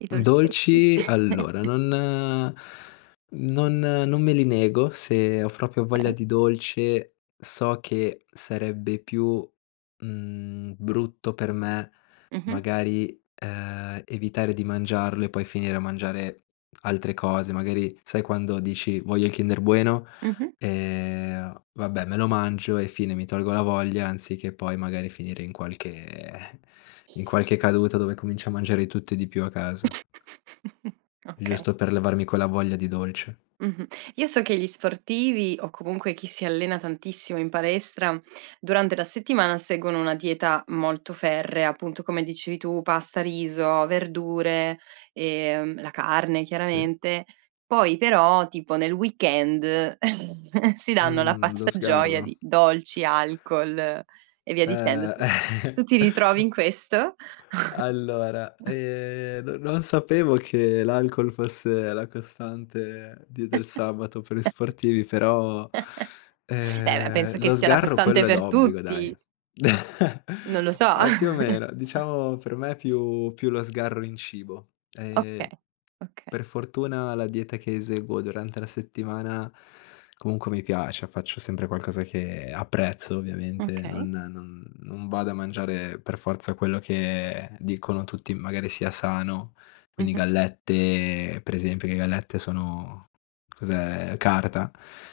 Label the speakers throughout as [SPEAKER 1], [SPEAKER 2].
[SPEAKER 1] I dolcetti.
[SPEAKER 2] Dolci, allora non non non me li nego. Se ho proprio voglia
[SPEAKER 1] Okay.
[SPEAKER 2] di dolce so che sarebbe più, mhmm, brutto per me
[SPEAKER 1] Mh-mh.
[SPEAKER 2] magari, uhm, evitare di mangiarlo e poi finire a mangiare altre cose. Magari sai quando dici: "Voglio il kinder bueno,
[SPEAKER 1] Mh-mh.
[SPEAKER 2] ehm, vabbè me lo mangio e fine." Mi tolgo la voglia anziché poi magari finire in qualche eh, in qualche caduta dove comincio a mangiare di tutto e di più a casa.
[SPEAKER 1] Okay.
[SPEAKER 2] Giusto per levarmi quella voglia di dolce.
[SPEAKER 1] Mh-mh. Io so che gli sportivi, o comunque chi si allena tantissimo in palestra, durante la settimana seguono una dieta molto ferrea, appunto come dicevi tu, pasta, riso, verdure, ehm, la carne
[SPEAKER 2] Sì.
[SPEAKER 1] chiaramente. Poi però tipo nel weekend si danno alla
[SPEAKER 2] Mhmm, lo
[SPEAKER 1] pazza gioia
[SPEAKER 2] sgarro.
[SPEAKER 1] di dolci, alcol e via
[SPEAKER 2] Ehm
[SPEAKER 1] dicendo. Tu tu ti ritrovi in questo?
[SPEAKER 2] Allora, ehm, no non sapevo che l'alcol fosse la costante di del sabato per gli sportivi, però,
[SPEAKER 1] Eh beh,
[SPEAKER 2] ehm,
[SPEAKER 1] penso che
[SPEAKER 2] lo
[SPEAKER 1] sia la
[SPEAKER 2] sgarro
[SPEAKER 1] costante
[SPEAKER 2] quello è
[SPEAKER 1] per
[SPEAKER 2] d'obbligo dai.
[SPEAKER 1] tutti. Non lo so.
[SPEAKER 2] Eh, più o meno, diciamo per me più più lo sgarro in cibo.
[SPEAKER 1] Okay,
[SPEAKER 2] Ehm,
[SPEAKER 1] okay.
[SPEAKER 2] per fortuna la dieta che eseguo durante la settimana comunque mi piace, faccio sempre qualcosa che apprezzo, ovviamente,
[SPEAKER 1] Okay.
[SPEAKER 2] non non non vado a mangiare per forza quello che dicono tutti, magari sia sano. Quindi
[SPEAKER 1] Mh-mh.
[SPEAKER 2] gallette per esempio, le gallette sono cos'è? Carta.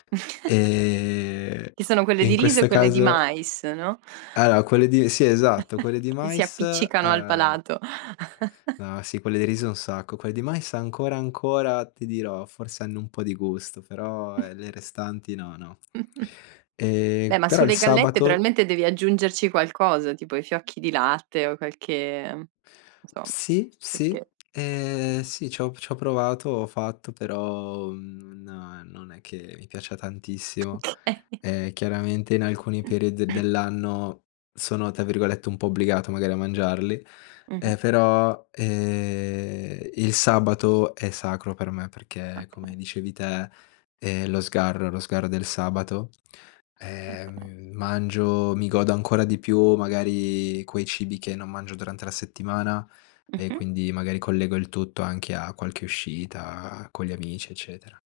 [SPEAKER 2] Ehm,
[SPEAKER 1] Ci sono quelle
[SPEAKER 2] e
[SPEAKER 1] di
[SPEAKER 2] in
[SPEAKER 1] riso e
[SPEAKER 2] questa
[SPEAKER 1] quelle di
[SPEAKER 2] caso
[SPEAKER 1] mais, no.
[SPEAKER 2] allora quelle di sì, esatto, quelle di
[SPEAKER 1] Che si
[SPEAKER 2] mais,
[SPEAKER 1] appiccicano al
[SPEAKER 2] ehm
[SPEAKER 1] palato.
[SPEAKER 2] No, sì, quelle di riso un sacco. Quelle di mais ancora ancora, ti dirò, forse hanno un po' di gusto, però ehm le restanti no, no.
[SPEAKER 1] Beh,
[SPEAKER 2] Ehm,
[SPEAKER 1] ma
[SPEAKER 2] però il
[SPEAKER 1] sulle gallette
[SPEAKER 2] sabato
[SPEAKER 1] probabilmente devi aggiungerci qualcosa, tipo i fiocchi di latte o qualche mhmm, non so,
[SPEAKER 2] Sì, sì,
[SPEAKER 1] qualche
[SPEAKER 2] ehm, sì, c'ho p c'ho provato, ho fatto, però non non è che mi piaccia tantissimo.
[SPEAKER 1] Okay.
[SPEAKER 2] Eh, chiaramente in alcuni periodi dell'anno sono tra virgolette un po' "obbligato" magari a mangiarli,
[SPEAKER 1] Mh-mh.
[SPEAKER 2] eh, però, ehm, il sabato è sacro per me, perché come
[SPEAKER 1] Appo
[SPEAKER 2] dicevi te, ehm, lo sgarro lo sgarro del sabato,
[SPEAKER 1] Okay.
[SPEAKER 2] ehm, mangio, mi godo ancora di più magari quei cibi che non mangio durante la settimana e
[SPEAKER 1] Mh-mh.
[SPEAKER 2] quindi magari collego il tutto anche a qualche uscita con gli amici, eccetera.